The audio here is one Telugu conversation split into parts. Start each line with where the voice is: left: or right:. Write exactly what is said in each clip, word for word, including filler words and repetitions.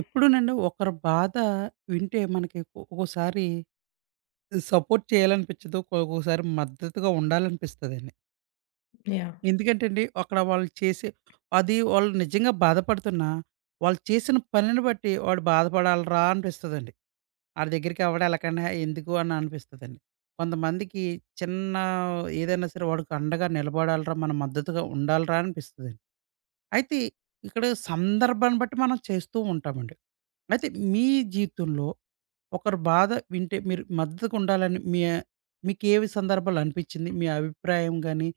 right: ఎప్పుడూనండి ఒకరి బాధ వింటే మనకి ఒ- ఒక్కోసారి సపోర్ట్ చేయాలనిపించదు. ఒక్కోసారి మద్దతుగా ఉండాలనిపిస్తదండి.
left: యాహ్!
right: ఎందుకంటే అండి, అక్కడ వాళ్ళు చేసే అది వాళ్ళు నిజంగా బాధపడుతున్నా, వాళ్ళు చేసిన పనిని బట్టి వాడు బాధపడాలిరా అనిపిస్తదండి. ఆళ్ళ దగ్గరికి ఎవడు ఎళ్ళకండా ఎందుకు అని అనిపిస్తదండి. కొంతమందికి చిన్న ఏదైనా సరే వాడికి అండగా నిలబడాలిరా, మన మద్దతుగా ఉండాలిరా అనిపిస్తదండి. అయితే ఇక్కడ సందర్భాన్ని బట్టి మనం చేస్తూ ఉంటామండి. అయితే మీ జీవితంలో ఒకరి బాధ వింటే మీరు మద్దతుగా ఉండాలని మీ మీకేవి సందర్భాలు అనిపిచ్చింది? మీ అభిప్రాయం గాని,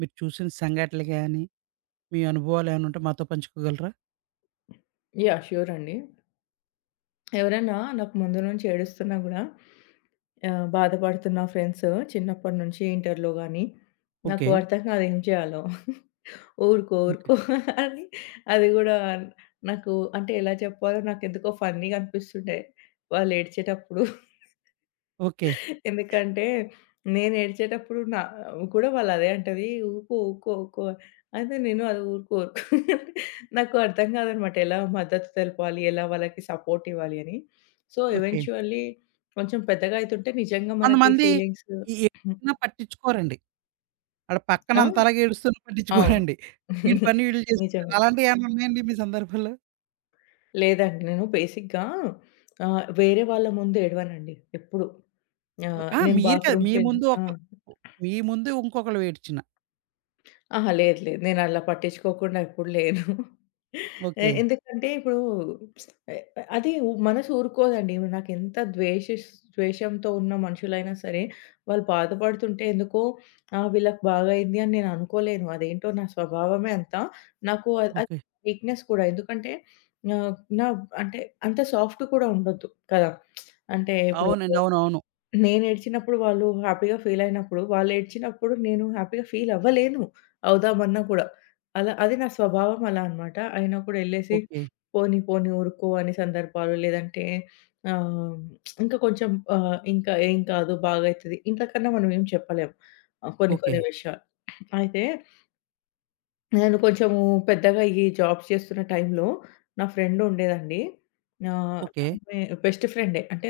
right: మీరు చూసిన సంఘటనలు గాని, మీ అనుభవాలు ఏమైనా ఉంటే మాతో పంచుకోగలరా?
left: యాహ్! ష్యూర్ అండి. ఎవరైనా నాకు ముందు నుంచి ఏడుస్తున్నా గూడా ఆహ్, బాధపడుతున్న ఫ్రెండ్స్ చిన్నప్పటి నుంచి ఇంటర్‌లో గానీ, నాకు
right: ఓకే.
left: అర్థం కాదు ఏం చేయాలో. ఊరుకో,
right: ఓకే.
left: ఊరుకో అని అది గూడా నాకు అంటే ఎలా చెప్పాలో నాకెందుకో ఫన్నీగా అనిపిస్తుండే వాళ్ళు ఏడ్చేటప్పుడు.
right: ఓకే.
left: ఎందుకంటే నేనేడ్చేటప్పుడు నా కూడా వాళ్ళు అదే అంటది. "ఊకో, ఊకో, ఊకో" అయితే నేను అది ఊరుకో, ఊరుకో నాకు అర్థం కాదనమాట. ఎలా మద్దతు తెలపాలి? ఎలా వాళ్ళకి సపోర్ట్ ఇవ్వాలి అని. So,
right: okay.
left: ఎవెన్చువల్లీ కొంచెం పెద్దగా అయితుంటే నిజంగా మనకి
right: కొంతమంది
left: ఫీలింగ్స్.
right: ఎ ఎ చెప్పినా పట్టించుకోరండి. ఆడ పక్కన
left: ఆ!
right: అంతలాగా ఏడుస్తున్నా
left: అవును.
right: పట్టించుకోరండి. వీడి పని వీళ్ళు చేసుకుంటారు.
left: నిజమే.
right: అలాంటియేమన్నా ఉన్నాయండి మీ సందర్భాలు?
left: లేదండి. నేను బేసిక్‌గా ఆహ్, వేరే వాళ్ళ ముందు ఏడవనండి ఎప్పుడు. ఆహ్,
right: ఆ!
left: నేను
right: మీరు కాదు. మీ
left: బాత్రూమ్‌కెళ్ళి
right: ముందు
left: ఆ!
right: ఒకళ్ళు మీ ముందు ఇంకొకళ్ళు ఏడ్చిన.
left: అహా! లేదు. లేదు. నేనలా పట్టించుకోకుండా ఎప్పుడు లేను. ఎ
right: ఓకే.
left: ఎందుకంటే ఇప్పుడు ఎ అది మనసు ఊరుకోదండి. నాకెంత ద్వేషిస్ ద్వేషంతో ఉన్న మనుషులైనా సరే, వాళ్ళు బాధపడుతుంటే ఎందుకో ఆహ్, వీళ్ళకి బాగయింది అని నేను అనుకోలేను. అదేంటో నా స్వభావమే అంత. నాకు అ అది
right: ఓకే.
left: వీక్‌నెస్ కూడా. ఎందుకంటే ఆహ్, నా అంటే అంత సాఫ్ట్ కూడా ఉండొద్దు కదా! అంటే ఇప్పుడు
right: అవునండి. అవునవును.
left: నేనేడ్చినప్పుడు వాళ్ళు హ్యాపీగా ఫీలయినప్పుడు, వాళ్ళేడ్చినప్పుడు నేను హ్యాపీగా ఫీలవ్వలేను. అవుదామన్నా కూడా. అలా అది నా స్వభావం అలా అనమాట. అయినప్పుడెళ్ళేసి
right: ఓకే.
left: పోనీ, పోనీ ఊరుకో అనే సందర్భాలు, లేదంటే ఆహ్, ఇంకా కొంచెం ఆహ్, ఇంకా ఏం కాదు బాగయితది. ఇంట్ల కన్నా మనం ఏం చెప్పలేం. ఆహ్, కొన్ని
right: ఓకే.
left: కొన్ని విషయాలు. అయితే నేను కొంచెము పెద్దగా ఈ జాబ్ చేస్తున్న టైంలో నా ఫ్రెండ్ ఉండేదండి. ఆహ్,
right: ఓకే.
left: ఆమె బెస్ట్ ఫ్రెండే. అంటే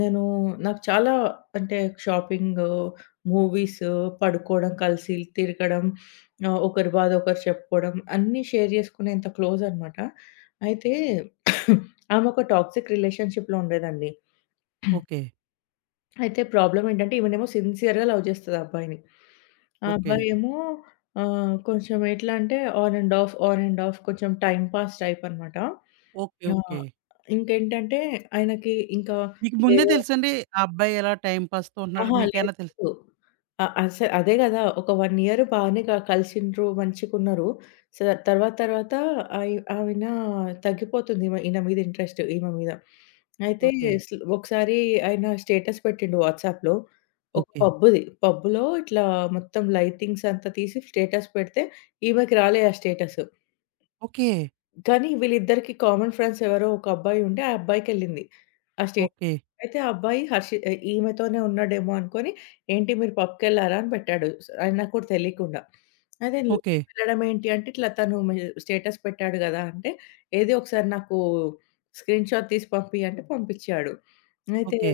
left: నేను నాకు చాలా అంటే షాపింగు, మూవీసు, పడుకోవడం, కలిసి తిరగడం, ఆహ్, ఒకరి బాధ ఒకరు చెప్పుకోవడం అన్నీ షేర్ చేసుకునేంత క్లోజ్ అనమాట. అయితే ఆమె ఒక టాక్సిక్ రిలేషన్‌షిప్‌లో ఉండేదండి.
right: ఓకే.
left: అయితే ప్రాబ్లమ్ ఏంటంటే, ఈమెనేమో సిన్సియర్‌గా లవ్ చేస్తది ఆ అబ్బాయిని. ఆ
right: ఓకే.
left: అబ్బాయేమో ఆహ్, కొంచెం ఎట్లా అంటే on and off, on and off కొంచెం టైమ్ పాస్ టైప్ అనమాట.
right: ఓకే.
left: ఆ!
right: ఓకే.
left: ఇంకేంటంటే ఆయనకి ఇంకా
right: మీకు ముందే
left: వేరే
right: తెలుసండి ఆ అబ్బాయి ఇలా టైమ్ పాస్‌తో ఉంటున్నాడని
left: అహా!
right: మీకైనా తెలుసా?
left: లేదు. అ అస అదే గదా! ఒక 1 ఇయర్ బానే క కలిసిండ్రు, మంచిగున్నారు. స తర్వాత తర్వాత అయ్ ఆవిన తగ్గిపోతుంది ఈమె ఈయన మీద ఇంట్రెస్ట్ ఈమె మీద. అయితే
right: ఓకే.
left: స్ ఒకసారి ఆయన స్టేటస్ పెట్టిండు వాట్సాప్‌లో. ఒక
right: ఓకే.
left: పబ్బుది. పబ్బులో ఇట్లా మొత్తం లైటింగ్స్ అంతా తీసి స్టేటస్ పెడితే ఈమెకి రాలే ఆ స్టేటస్.
right: ఓకే.
left: కానీ వీళ్ళిద్దరికి కామన్ ఫ్రెండ్స్ ఎవరో ఒక అబ్బాయి ఉండే, ఆ అబ్బాయికెళ్ళింది. ఆ స్టే
right: ఓకే.
left: అయితే ఆ అబ్బాయి హర్షి ఆహ్, ఈమెతోనే ఉన్నాడేమో అనుకోని, "ఏంటి మీరు పబ్‌కెళ్లారా?" అని పెట్టాడు. స్ అది నాకు కూడా తెలియకుండా. అదే నేను
right: ఓకే.
left: వెళ్ళడం ఏంటి అంటే, ఇట్లా తను మె స్టేటస్ పెట్టాడు గదా! అంటే, "ఏది ఒకసారి నాకు స్క్రీన్‌షాట్ తీసి పంపియి" అంటే పంపించాడు.
right: ఓకే.
left: అయితే
right: ఓకే.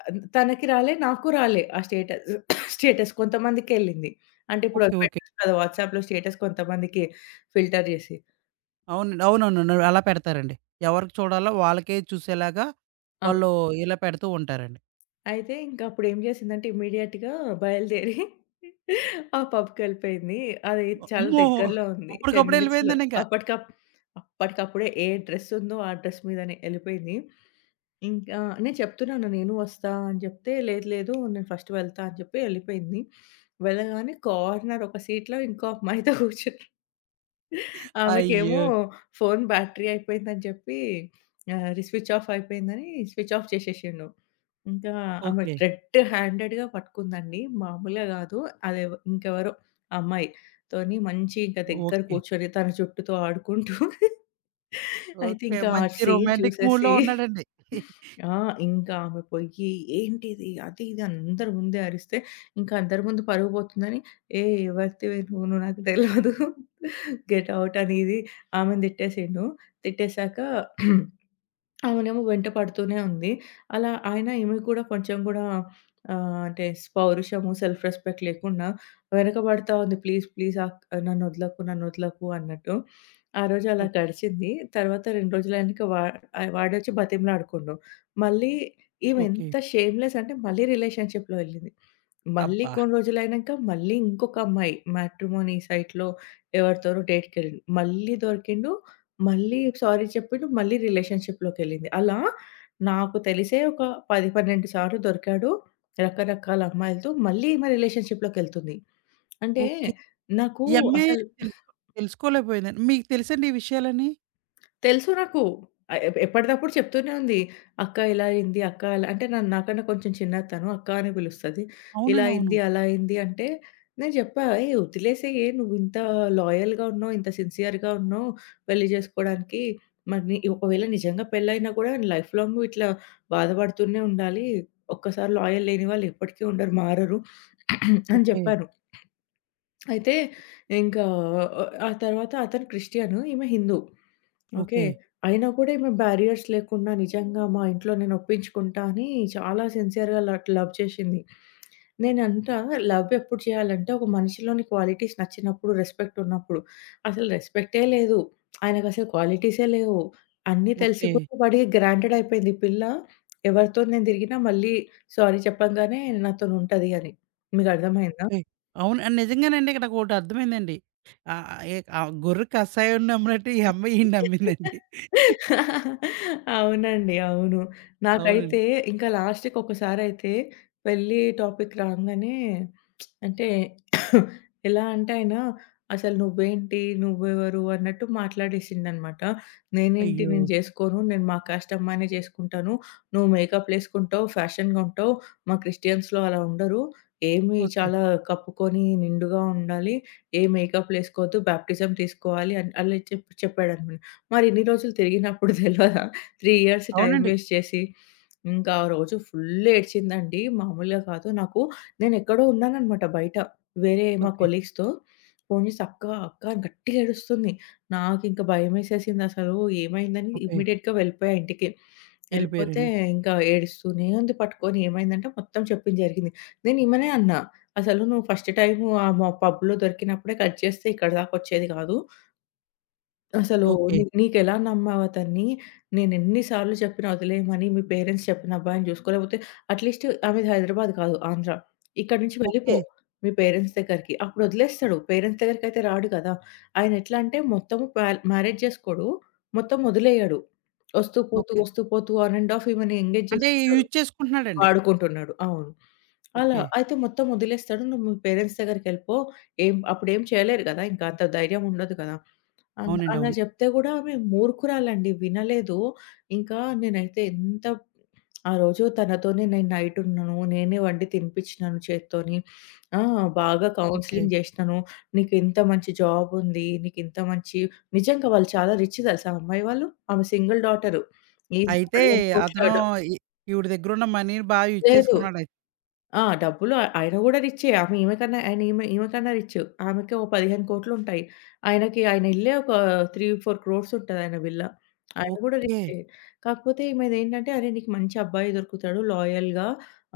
left: ఆహ్, తనకి రాలే, నాకు రాలే ఆ స్టేటస్. స్టేటస్ కొంతమందికే ఎళ్ళింది. అంటే ఇప్పుడు
right: ఓకే.
left: అది
right: ఓకే.
left: పెట్టొచ్చు కదా! వాట్సాప్‌లో స్టేటస్ కొంతమందికి ఫిల్టర్ జేసి.
right: అవునండి. అవునవును. అలా పెడతారండి. ఎవరికి చూడాలో వాళ్ళకే చూసేలాగా వాళ్ళు ఇలా పెడుతూ ఉంటారండి.
left: అయితే ఇంకా అప్పుడేం జేసిందంటే ఇమ్మీడియేట్‌గా బయలుదేరి ఆ పబ్‌కెళ్ళిపోయింది. అది చాలా
right: అమ్మో!
left: దగ్గరలో ఉంది. పది
right: అప్పటికప్పుడే
left: మినిట్స్‌లో
right: ఎళ్ళిపోయిందండింకా.
left: అప్పటికప్ అప్పటికప్పుడే ఏ డ్రెస్ ఉందో ఆ డ్రెస్ మీదనే ఎళ్ళిపోయింది. ఇంకా నేను చెప్తున్నాను నేను వస్తా అని జెప్తే, లేదు లేదు నేను ఫస్ట్ వెళ్తా అని జెప్పి ఎళ్ళిపోయింది. వెళ్ళగానే కార్నర్ ఒక సీట్‌లో ఇంకో అమ్మాయితో కూర్చున్నాను. ఆమెకేమో
right: అయ్యో!
left: ఫోను బ్యాటరీ అయిపోయిందని చెప్పి ఆహ్, రి స్విచ్ ఆఫ్ అయిపోయిందని స్విచ్ ఆఫ్ చేసేసిండు. ఇంకా ఆమె
right: ఓకే.
left: రెడ్ హ్యాండెడ్‌గా పట్టుకుందండి. మామూలుగా కాదు. అదెవ ఇంకెవరో అమ్మాయి తోని మంచి ఇంక దగ్గర
right: ఓకే.
left: కూర్చొని తన జుట్టుతో ఆడుకుంటూ అయితే
right: ఓకే.
left: ఇంకా ఆ
right: మంచి
left: సీన్
right: రొమాంటిక్ మూడ్‌లో
left: చూసేసి
right: ఉన్నాడండి.
left: ఆ! ఇంకా ఆమె పొయ్యి "ఏంటిది? అది ఇది" అని అందరి ముందే అరిస్తే, ఇంకా అందరి ముందు పరువు పోతుందని, "ఏయ్! ఎవరితివి నువ్వు? నువ్వు నాకు తెలవదు. గెట్ ఔట్" అని ఇది ఆమెను తిట్టేసిండు. తిట్టేసాక ఆమెనేమో వెంట పడుతూనే ఉంది. అలా ఆయన ఈమెకి గూడా కొంచెం గూడా ఆహ్, అంటే పౌరుషము, సెల్ఫ్ రెస్పెక్ట్ లేకుండా వెనకబడతా ఉంది. ప్లీజ్, ప్లీజ్ అక్ నన్నొదలకు, నన్నొదలకు అన్నట్టు. ఆ రోజు అలా
right: ఓకే.
left: గడిచింది. తర్వాత రెండు రోజులైనంక వా ఆహ్, వాడొచ్చి బతిమలాడుకుండు. మళ్ళీ ఈమె
right: ఓకే.
left: ఎంత షేమ్‌లెస్ అంటే మళ్ళీ రిలేషన్‌షిప్‌లో ఎళ్ళింది. మళ్ళీ
right: అబ్బా!
left: కొన్ని రోజులైనంక మళ్ళీ ఇంకొక అమ్మాయి మ్యాట్రిమోనీ సైట్‌లో ఎవరితోనో డేట్‌కెళ్ళింది. మళ్ళీ దొరికిండు. మళ్ళీ సారీ చెప్పిండు. మళ్ళీ రిలేషన్‌షిప్‌లోకెళ్ళింది. అలా నాకు తెలిసే ఒక పది, పన్నెండు సార్లు దొరికాడు. రకరకాల అమ్మాయిలతో మళ్ళీ ఈమె రిలేషన్‌షిప్‌లోకెళ్తుంది. అంటే
right: ఓకే.
left: నాకు
right: ఈ అమ్మాయి
left: అసలు
right: తెలుసుకో తెలుసుకోలేకపోయిందండి. మీకు తెలుసండి ఈ విషయాలన్నీ?
left: తెలుసు నాకు. ఆహ్, ఎ ఎప్పటిదప్పుడు చెప్తూనే ఉంది. "అక్క ఇలా అయింది, అక్క అలా" అంటే నన్ను నాకన్నా కొంచెం చిన్నది తను. అక్క అని పిలుస్తది. ఇలా
right: అవునండి. అవును.
left: అయింది, అలా అయింది అంటే నేను చెప్పా, "ఏయ్! వదిలేసేయే నువ్వు ఇంత లాయల్‌గా ఉన్నావు, ఇంత సిన్సియర్‌గా ఉన్నావు పెళ్లి చేసుకోవడానికి. మరి నీ ఒకవేళ నిజంగా పెళ్లయినా కూడా లైఫ్ లాంగ్ ఇట్లా బాధపడుతూనే ఉండాలి. ఒక్కసారి లాయల్ లేని వాళ్ళు ఎప్పటికీ ఉండరు, మారరు" అని
right: ఓకే.
left: చెప్పాను. అయితే ఇంకా ఆహ్, ఆ తర్వాత అతను క్రిస్టియను, ఈమె హిందూ. ఓకే.
right: ఓకే.
left: అయినా కూడా ఈమె బ్యారియర్స్ లేకుండా నిజంగా మా ఇంట్లో నేను ఒప్పించుకుంటా అని చాలా సిన్సియర్‌గా ల లవ్ చేసింది. నేనంటా లవ్ ఎప్పుడు చేయాలంటే ఒక మనిషిలోని క్వాలిటీస్ నచ్చినప్పుడు, రెస్పెక్ట్ ఉన్నప్పుడు. అసలు రెస్పెక్టే లేదు. ఆయనకసలు క్వాలిటీసే లేవు. అన్నీ తెలిసి
right: ఓకే.
left: కూడా వాడికి గ్రాంటెడ్ అయిపోయింది ఈ పిల్ల. ఎవరితో నేను తిరిగినా మళ్ళీ సారీ చెప్పంగానే నాతోనుంటది అని. మీకర్థమయిందా?
right: ఓకే. అవును. ఆహ్, నిజంగానండి ఇక్కడొకటి అర్థమైందండి. ఆహ్, ఏ ఆ గొర్రె కషాయం నమ్మినట్టు ఈ అమ్మాయి ఈడిని నమ్మిందండి.
left: అవునండి. అవును.
right: అవునండి.
left: నాకైతే ఇంకా లాస్ట్‌కి ఒకసారయితే పెళ్లి టాపిక్ రాంగానే అంటే ఎలా అంటే ఆయన అసలు నువ్వేంటి? నువ్వెవరు? అన్నట్టు మాట్లాడేసిండనమాట. నేనేంటి?
right: అయ్యో!
left: నేను జేసుకోను. నేను మా కాస్ట్ అమ్మాయినే జేసుకుంటాను. నువ్వు మేకప్‌లేసుకుంటావు, ఫ్యాషన్‌గా ఉంటావు. మా క్రిస్టియన్స్‌లో అలా ఉండరు. ఏమి
right: ఓకే.
left: చాలా కప్పుకొని నిండుగా ఉండాలి. ఏ మేకప్‌లేసుకోవద్దు. బాప్టిజం తీసుకోవాలి అని అలా చెప్పి చెప్పాడనమాట. మరి ఇన్ని రోజులు తిరిగినప్పుడు తెలవదా? మూడు ఇయర్స్ టైమ్
right: అవునండి.
left: వేస్ట్ చేసి, ఇంకా ఆ రోజు ఫుల్ ఏడ్చిందండి. మామూలుగా కాదు. నాకు నేనెక్కడో ఉన్నాననమాట బయట. వేరే మా
right: ఓకే.
left: కొలీగ్స్‌తో. ఫోను చేసి "అక్క, అక్క" అని గట్టిగా ఏడుస్తుంది. నాకింక భయమేసేసిందసలు. ఏమైందని
right: ఓకే.
left: ఇమ్మీడియేట్‌గా వెళ్ళిపోయా ఇంటికి. వెళ్ళిపోతే
right: వెళ్ళిపోయారండి.
left: ఇంకా ఏడుస్తూనే ఉంది పట్టుకొని. ఏమైందంటే మొత్తం చెప్పింది జరిగింది. నేను ఈమెనే అన్నా. "అసలు నువ్వు ఫస్ట్ టైము ఆ మా పబ్‌లో దొరికినప్పుడే కట్ చేస్తే ఇక్కడి దాకొచ్చేది కాదు. అసలు
right: ఓకే.
left: నీ నీకెలా నమ్మావతన్ని? నేనెన్ని సార్లు చెప్పినా వదిలేయమని, మీ పేరెంట్స్ చెప్పిన అబ్బాయిని చూసుకో, లేకపోతే అట్‌లీస్ట్ ఆమెది హైదరాబాద్ కాదు, ఆంధ్ర. ఇక్కడి నుంచి వెళ్ళిపో
right: ఓకే.
left: మీ పేరెంట్స్ దగ్గరికి. అప్పుడు వదిలేస్తాడు. పేరెంట్స్ దగ్గరికైతే రాడు కదా! ఆయనెట్లా అంటే మొత్తము ప్యాల్ మ్యారేజ్ చేసుకోడు. మొత్తం వదిలేయడు. ఒస్తూ పోతూ,
right: ఓకే.
left: ఒస్తూ పోతూ ఆన్ అండ్ ఆఫ్ ఈమెని ఎంగేజ్
right: అంటే
left: చేసుకుంటాడు.
right: యూజ్ చేసుకుంటున్నాడండి.
left: వాడుకుంటున్నాడు. అవును. అలా.
right: ఓకే.
left: అయితే మొత్తం వదిలేస్తాడు. నువ్వు మీ పేరెంట్స్ దగ్గరికెళ్ళిపో. ఏం అప్పుడేం చేయలేరు కదా! ఇంకా అంత ధైర్యం ఉండదు కదా! అన్
right: అవునండి.
left: అలా
right: అవును.
left: జెప్తే గూడా ఆమె మూర్ఖురాలండి. వినలేదు. ఇంకా నేనైతే ఎంత ఆ రోజు తనతోనే నేను నైటున్నాను. నేనే వండి తినిపిచ్చినాను చేత్తోని. ఆ! బాగా
right: ఓకే.
left: కౌన్సెలింగ్ జేసినాను. "నీకింత మంచి జాబుంది. నీకింత మంచి" నిజంగా వాళ్ళు చాలా రిచ్ దెలుసా ఆ అమ్మాయి వాళ్ళు. ఆమె సింగిల్ డాటరు. ఈజీగా
right: అయితే
left: 15,00,00,000
right: అతను
left: డ
right: ఈ ఈవిడ దగ్గరున్న మనీని బా యూజ్
left: లేదు.
right: చేసుకున్నాడయితే.
left: ఆ! డబ్బులు ఆయన గూడా రిచ్చే. ఆమె ఈమె కన్నా ఆయన ఈమె ఈమె కన్నా రిచ్చు. ఆమెకి ఓ పదిహేను కోట్లు ఆయనకి ఆయన ఇల్లే ఒక మూడు, నాలుగు క్రోర్స్ ఉంటది ఆయన విల్లా. ఆయన గూడా
right: ఓకే.
left: రిచ్చే. కాకపోతే ఈమెదేంటంటే, "అరే! నీకు మంచి అబ్బాయి దొరుకుతాడు లాయల్‌గా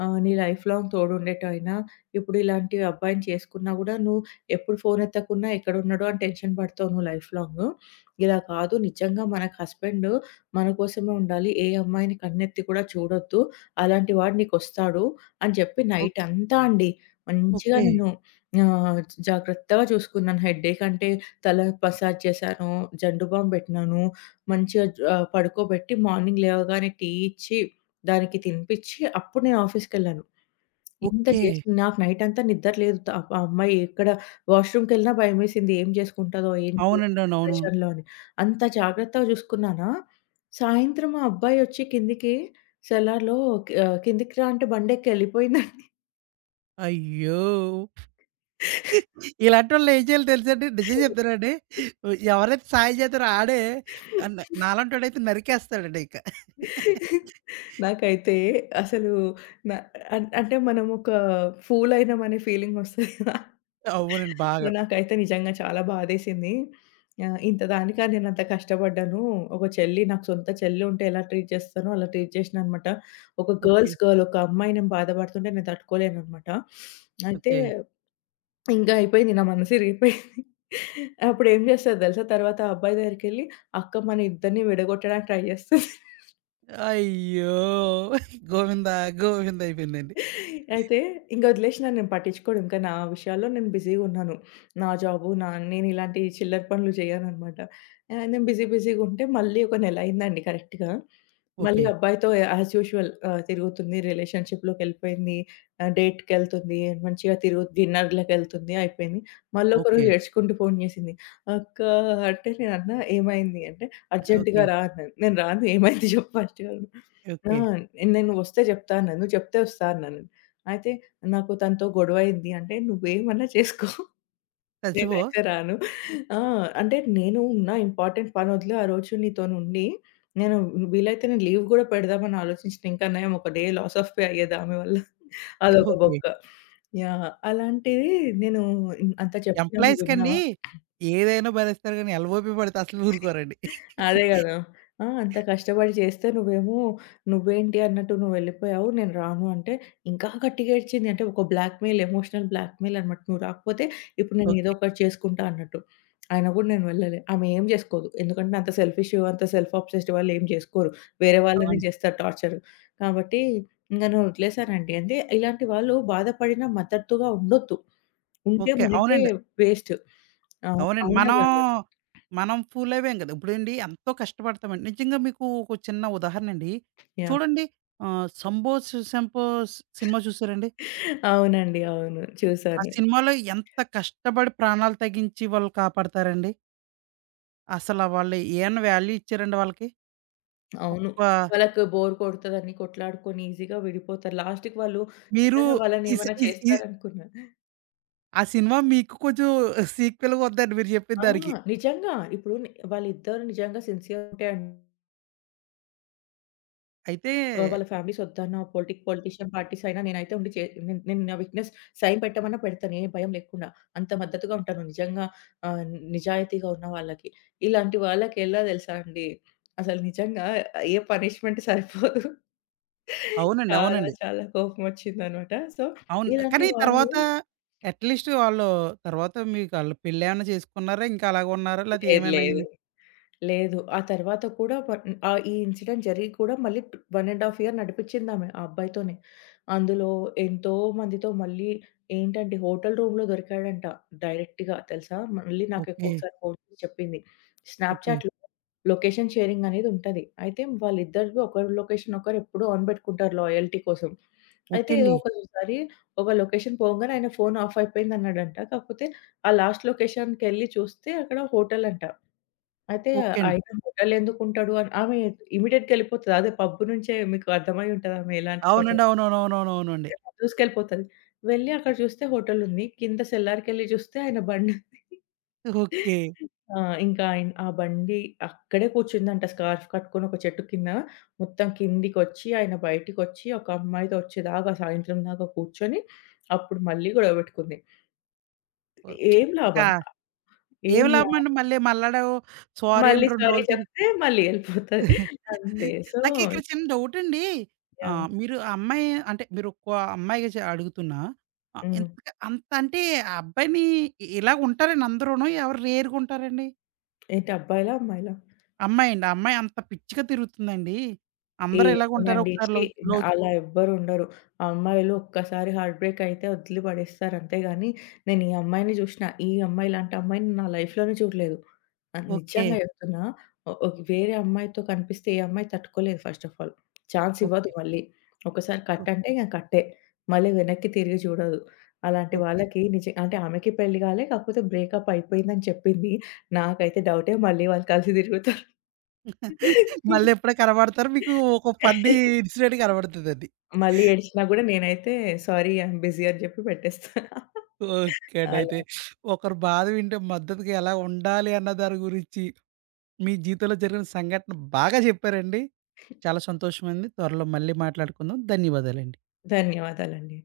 left: ఆహ్, నీ లైఫ్ లాంగ్ తోడుండేటాయన. ఇప్పుడు ఇలాంటి అబ్బాయిని చేసుకున్నా గూడా నువ్వు ఎప్పుడు ఫోన్ ఎత్తకున్నా ఎక్కడున్నాడో అని టెన్షన్ పడతావు నువ్వు లైఫ్ లాంగు. ఇలా కాదు నిజంగా మనకు హస్బెండ్ మన కోసమే ఉండాలి. ఏ అమ్మాయిని కన్నెత్తి కూడా చూడొద్దు. అలాంటి వాడు నీకొస్తాడు." అని చెప్పి
right: ఓ
left: నైటంతా అండి మంచిగా
right: ఓకే.
left: నేను ఆహ్, జాగ్రత్తగా చూసుకున్నాను. హెడ్‌ఏక్ అంటే తల మసాజ్ చేశాను, జండు బామ్ పెట్టినాను, మంచిగా జ ఆహ్, పడుకోబెట్టి మార్నింగ్ లేవగానే టీ ఇచ్చి, దానికి తినిపిచ్చి అప్పుడు నేను ఆఫీస్‌కెళ్ళాను. ఇంత
right: ఓకే.
left: చేసి నాకు నైటంతా నిద్ర లేదు. త ఆ అమ్మాయి ఎక్కడ వాష్‌రూమ్‌కెళ్ళినా భయమేసింది ఏం చేసుకుంటదో ఏంటో
right: అవునండి. అవును. అవునవును.
left: డిప్రెషన్‌లో అని. అంత జాగ్రత్తగా చూసుకున్నానా, సాయంత్రం ఆ అబ్బాయి వచ్చి కిందికి సెలార్‌లో ఆహ్, కిందికి రా అంటే బండెక్కి ఎళ్ళిపోయిందండి.
right: అయ్యో! ఇలాంటోళ్ళు ఏం చేయాలో తెలుసండి? నిజం చెప్తానండి. ఎవరైతే సాయం చేత్తారో ఆడే న నాలాంటోడైతే నరికేస్తాడండి ఇంక.
left: నాకైతే అసలు న అన్ అంటే మనం ఒక ఫూల్ అయినామనే ఫీలింగ్ వస్తది కదా!
right: అవునండి.
left: సో,
right: బాగా.
left: నాకైతే నిజంగా చాలా బాధేసింది. ఆహ్, ఇంత దానికా నేనంత కష్టపడ్డాను. ఒక చెల్లి నాకు సొంత చెల్లి ఉంటే ఎలా ట్రీట్ చేస్తానో అలా ట్రీట్ చేసిననమాట. ఒక
right: ఓకే.
left: గర్ల్స్ గర్ల్ ఒక అమ్మాయి నేను బాధపడుతుంటే నేను తట్టుకోలేననమాట. అయితే
right: ఓకే.
left: ఇంకా అయిపోయింది. నా మనసు ఇరిగిపోయింది. అప్పుడు ఏం జేస్తది దెలుసా? తర్వాత ఆ అబ్బాయి దగ్గరికెళ్ళి, అక్క మన ఇద్దరిని విడగొట్టడానికి ట్రై జేస్తది.
right: అయ్యో! గోవిందా గోవింద అయిపోయిందండి.
left: అయితే ఇంక వదిలేసినా నేను పట్టించుకోను. ఇంకా నా విషయాల్లో నేను బిజీగున్నాను. నా జాబు నా నేనిలాంటి చిల్లర పనులు చేయననమాట. ఆహ్, నేను బిజీ బిజీగుంటే మళ్ళీ ఒక నెల అయిందండి కరెక్ట్‌గా. మళ్ళీ
right: ఓకే.
left: అబ్బాయితో యాజ్ యూజువల్ ఆహ్, తిరుగుతుంది. రిలేషన్‌షిప్‌లోకెళ్ళిపోయింది. ఆహ్, డేట్‌కెళ్తుంది. మంచిగా తిరుగు డిన్నర్‌లకెళ్తుంది అయిపోయింది.
right: ఓకే.
left: మళ్ళొకరోజు ఏడ్చుకుంటూ ఫోను చేసింది. "అక్క" అంటే నేనన్నా "ఏమైంది?" అంటే
right: ఓకే.
left: "అర్జెంట్‌గా రా" అన్నది. నేను రాను ఏమైంది చెప్పు ఫస్ట్ అన్నా. ఆ!
right: ఓకే.
left: నేను వస్తే జెప్తా అన్నాను. నువ్వు చెప్తే వస్తా అన్నాను. అయితే నాకు తనతో గొడవయింది అంటే "నువ్వేమన్నా చేసుకో
right: చచ్చిపో.
left: నేనైతే రాను." ఆ! అంటే నేను నా ఇంపార్టెంట్ పనొదిలి ఆ రోజు నీతోనుండి నేను వీలైతే నేను లీవ్ గూడా పెడదామని ఆలోచించిన. ఇంకా నయం ఒక డే లాస్ ఆఫ్ పే అయ్యేది ఆమె వల్ల. అదొక
right: ఓకే.
left: బొక్క. యాహ్! అలాంటిది నేను అంత చెప్పినా నువ్వు
right: ఎంప్లాయీస్‌కండి
left: విన్నావా?
right: ఏదైనా భరిస్తారు గానీ ఎల్‌ఓపి పడితే అసలు ఊరుకోరండి.
left: అదే గదా! ఆ! అంత కష్టపడి చేస్తే నువ్వేమో నువ్వేంటి అన్నట్టు నువ్వెళ్ళిపోయావు. నేను రాను అంటే ఇంకా గట్టిగా ఏడ్చింది. అంటే ఒక బ్లాక్‌మెయిల్ ఎమోషనల్ బ్లాక్‌మెయిల్ అన్నమాట. నువ్వు రాకపోతే ఇప్పుడు నేను ఏదో
right: ఓకే.
left: ఒకటి చేసుకుంటా అన్నట్టు. అయినా గూడా నేను వెళ్ళలే. ఆమె ఏం జేసుకోదు. ఎందుకంటే అంత సెల్ఫిష్, అంత సెల్ఫ్ అబ్సెస్డ్ వాళ్ళు ఏం జేసుకోరు. వేరే వాళ్ళనే
right: అవును.
left: జేస్తారు టార్చర్. కాబట్టి ఇంక నేను వదిలేసానండి. అంటే ఇలాంటి వాళ్ళు బాధపడినా మద్దతుగా ఉండొద్దు. ఉంటే
right: ఓకే.
left: మనకే
right: అవునండి.
left: వేస్ట్. ఆ!
right: అవునండి.
left: అవునా గదా!
right: మనం, మనం ఫూల్ అవ్వాం కదా! ఇప్పుడండి ఎంతో కష్టపడతామండి. నిజంగా మీకు ఒక చిన్న ఉదాహరణండి.
left: యాహ్!
right: చూడండి ఆహ్, 'సంబో సు 'సంపో' స్ సినిమా చూసారండి?
left: అవునండి. అవును.
right: ఆ
left: చూసాను.
right: సినిమాలో ఎంత కష్టపడి ప్రాణాలు తెగించి వాళ్ళు కాపాడతారండి. అసల వాళ్ళు ఏమన్నా వాల్యూ ఇచ్చారండి వాళ్ళకి?
left: అవును.
right: ఒక్క
left: వాళ్ళకి బోర్ కొడతదని కొట్లాడుకొని ఈజీగా విడిపోతారు. లాస్ట్‌కి వాళ్ళు
right: మీరు
left: నిజంగా వాళ్ళని
right: ఈ సి
left: ఏమైనా
right: ఈ ఈ
left: చేస్తారనుకున్నా.
right: ఆ సినిమా మీకు కొంచెం సీక్వెల్‌గా ఉందండి మీరు చెప్పిన
left: ఆ!
right: దానికి.
left: నిజంగా. ఇప్పుడు ని వాళ్ళిద్దరూ నిజంగా సిన్సియర్ ఉంటే అండి
right: అయితే
left: ఆహ్, వాళ్ళ ఫ్యామిలీస్ వద్దన్నా పొలిటిక్ పొలిటీషియన్ పార్టీస్ అయినా నేనైతే ఉండి చే నేను నేను నా విట్‌నెస్ సైన్ పెట్టమన్నా పెడతాను. ఏ భయం లేకుండా. అంత మద్దతుగా ఉంటాను. నిజంగా ఆహ్, నిజాయితీగా ఉన్న వాళ్ళకి. ఇలాంటి వాళ్ళకి ఎలా తెలుసా అండి? అసలు నిజంగా ఏ పనిష్మెంట్ సరిపోదు.
right: అవునండి.
left: చాలా
right: అవునండి.
left: చాలా కోపమొచ్చిందనమాట. సో,
right: అవును.
left: ఇలాంటి
right: కానీ
left: వాళ్ళు
right: తర్వాత అట్‌లీస్ట్ వాళ్ళు తర్వాత మీకు ఆళ్ళు పెళ్లేమన్నా చేసుకున్నారా? ఇంకా అలాగే ఉన్నారా? లేతే
left: లేదు
right: ఏమైనా
left: లేదు.
right: అయింది?
left: లేదు. ఆ తర్వాత కూడా వ ఆహ్, ఈ ఇన్సిడెంట్ జరిగి కూడా మళ్ళీ ఒకటిన్నర ఇయర్ నడిపించిందామె ఆ అబ్బాయితోనే. అందులో ఎంతో మందితో మళ్ళీ ఏంటంటే హోటల్ రూమ్‌లో దొరికాడంట డైరెక్ట్‌గా తెలుసా? మళ్ళీ నాకు
right: ఓకే.
left: ఒకసారి ఫోన్ చేసి చెప్పింది.
right: ఓకే.
left: స్నాప్‌చాట్‌లో లొకేషన్ షేరింగ్ అనేది ఉంటది. అయితే వాళ్ళిద్దరిది ఒకరి లొకేషన్ ఒకరు ఎప్పుడూ ఆన్ పెట్టుకుంటారు లాయల్టీ కోసం. అయితే
right: ఓకే
left: ఏదో
right: అండి.
left: ఒకసారి ఒక లొకేషన్ పోగానే ఆయన ఫోన్ ఆఫ్ అయిపోయిందన్నాడంట. కాకపోతే ఆ లాస్ట్ లొకేషన్‌కెళ్ళి చూస్తే అక్కడ హోటల్ అంట. అయితే
right: ఓకే అండి.
left: ఆయన హోటలెందుకుంటాడు అని ఆమె ఇమ్మీడియేట్‌గా ఎళ్ళిపోతది. అదే పబ్ నుంచే మీకు అర్థమై ఉంటది ఆమె ఎలాంటి
right: అవునండి.
left: స్వభావం.
right: అవునవునవునవునవునండి.
left: దూసుకెళ్ళిపోతది. వెళ్ళి అక్కడ చూస్తే హోటలుంది. కింద సెల్లార్‌కెళ్ళి చూస్తే ఆయన బండుంది.
right: ఓకే.
left: ఆ! ఇంకా ఆయన ఆ బండి అక్కడే కూర్చుందంట స్కార్ఫ్ కట్టుకొని ఒక చెట్టు కింద. మొత్తం కిందికొచ్చి ఆయన బయటికొచ్చి ఒక అమ్మాయితో వచ్చేదాకా సాయంత్రం దాకా కూర్చొని అప్పుడు మళ్ళీ గొడవ పెట్టుకుంది.
right: ఓహ్!
left: ఏం
right: ఇంకా
left: లాభం?
right: ఏమి
left: ఏం లాభం?
right: లాభమండి మళ్ళీ మల్లాడు సారీ అని
left: మళ్ళీ
right: రెండు
left: సారీ
right: రోజులు తిరిగి
left: చెప్తే మళ్ళీ ఎళ్ళిపోతది. అంతే. సో
right: నాకిక్కడ చిన్న డౌటండి.
left: యాహ్!
right: ఆహ్, మీరు ఆ అమ్మాయి అంటే మీరు ఒక్క అమ్మాయిగా చ అడుగుతున్నా. ఆహ్,
left: హ్మ్.
right: ఇంతక అంత అంటే ఆ అబ్బాయిని ఇ ఇలా ఉంటారండి అందరూను? ఎవరు రేర్‌గా ఉంటారండి?
left: ఏంటి అబ్బాయిలా? అమ్మాయిలా?
right: అమ్మాయండి. ఆ అమ్మాయి అంత పిచ్చిగా తిరుగుతుందండి. అందరూ ఇలాగుంటారు.
left: ఏమోనండి.
right: ఒకసారి
left: ఛీ!
right: లవ్ లవ్
left: అలా ఎవ్వరుండరు. అమ్మాయిలు ఒక్కసారి హార్ట్ బ్రేక్ అయితే వదిలి పడేస్తారు అంతే గాని, నేను ఈ అమ్మాయిని జూషిన. ఈ అమ్మాయి లాంటి అమ్మాయిని నా లైఫ్‌లోనే చూడలేదు. ఆహ్,
right: ఓకే.
left: నిజంగా జెప్తున్నా. ఒ ఒక వేరే అమ్మాయితో కనిపిస్తే ఏ అమ్మాయి తట్టుకోలేదు ఫస్ట్ ఆఫ్ ఆల్. ఛాన్స్ ఇవ్వదు
right: ఓకే.
left: మళ్ళీ. ఒకసారి కట్
right: ఓహ్!
left: అంటే ఇగ కట్టే. మళ్ళీ వెనక్కి తిరిగి చూడదు. అలాంటి
right: ఓకే.
left: వాళ్ళకి నిజ అంటే ఆమెకి పెళ్లి గాలే. కాకపోతే బ్రేకప్ అయిపోయిందని చెప్పింది. నాకైతే డౌటే మళ్ళీ వాళ్ళు కలిసి తిరుగుతారు.
right: మళ్ళెప్పుడో కనబడతారు. మీకు ఒక ఫన్నీ ఇన్సిడెంట్ కనబడుతదది.
left: మళ్ళీ ఏడ్చినా గూడా నేనైతే సారీ ఐ యామ్ బిజీ అని జెప్పి పెట్టేస్తా.
right: ఓకే అండి.
left: అలా.
right: అయితే ఒకరి బాధ వింటే మద్దతుగా ఎలా ఉండాలి అన్న దాని గురించి మీ జీవితంలో జరిగిన సంఘటన బాగా చెప్పారండి. చాలా సంతోషమంది. త్వరలో మళ్ళీ మాట్లాడుకుందాం. ధన్యవాదాలండి.
left: ధన్యవాదాలండి.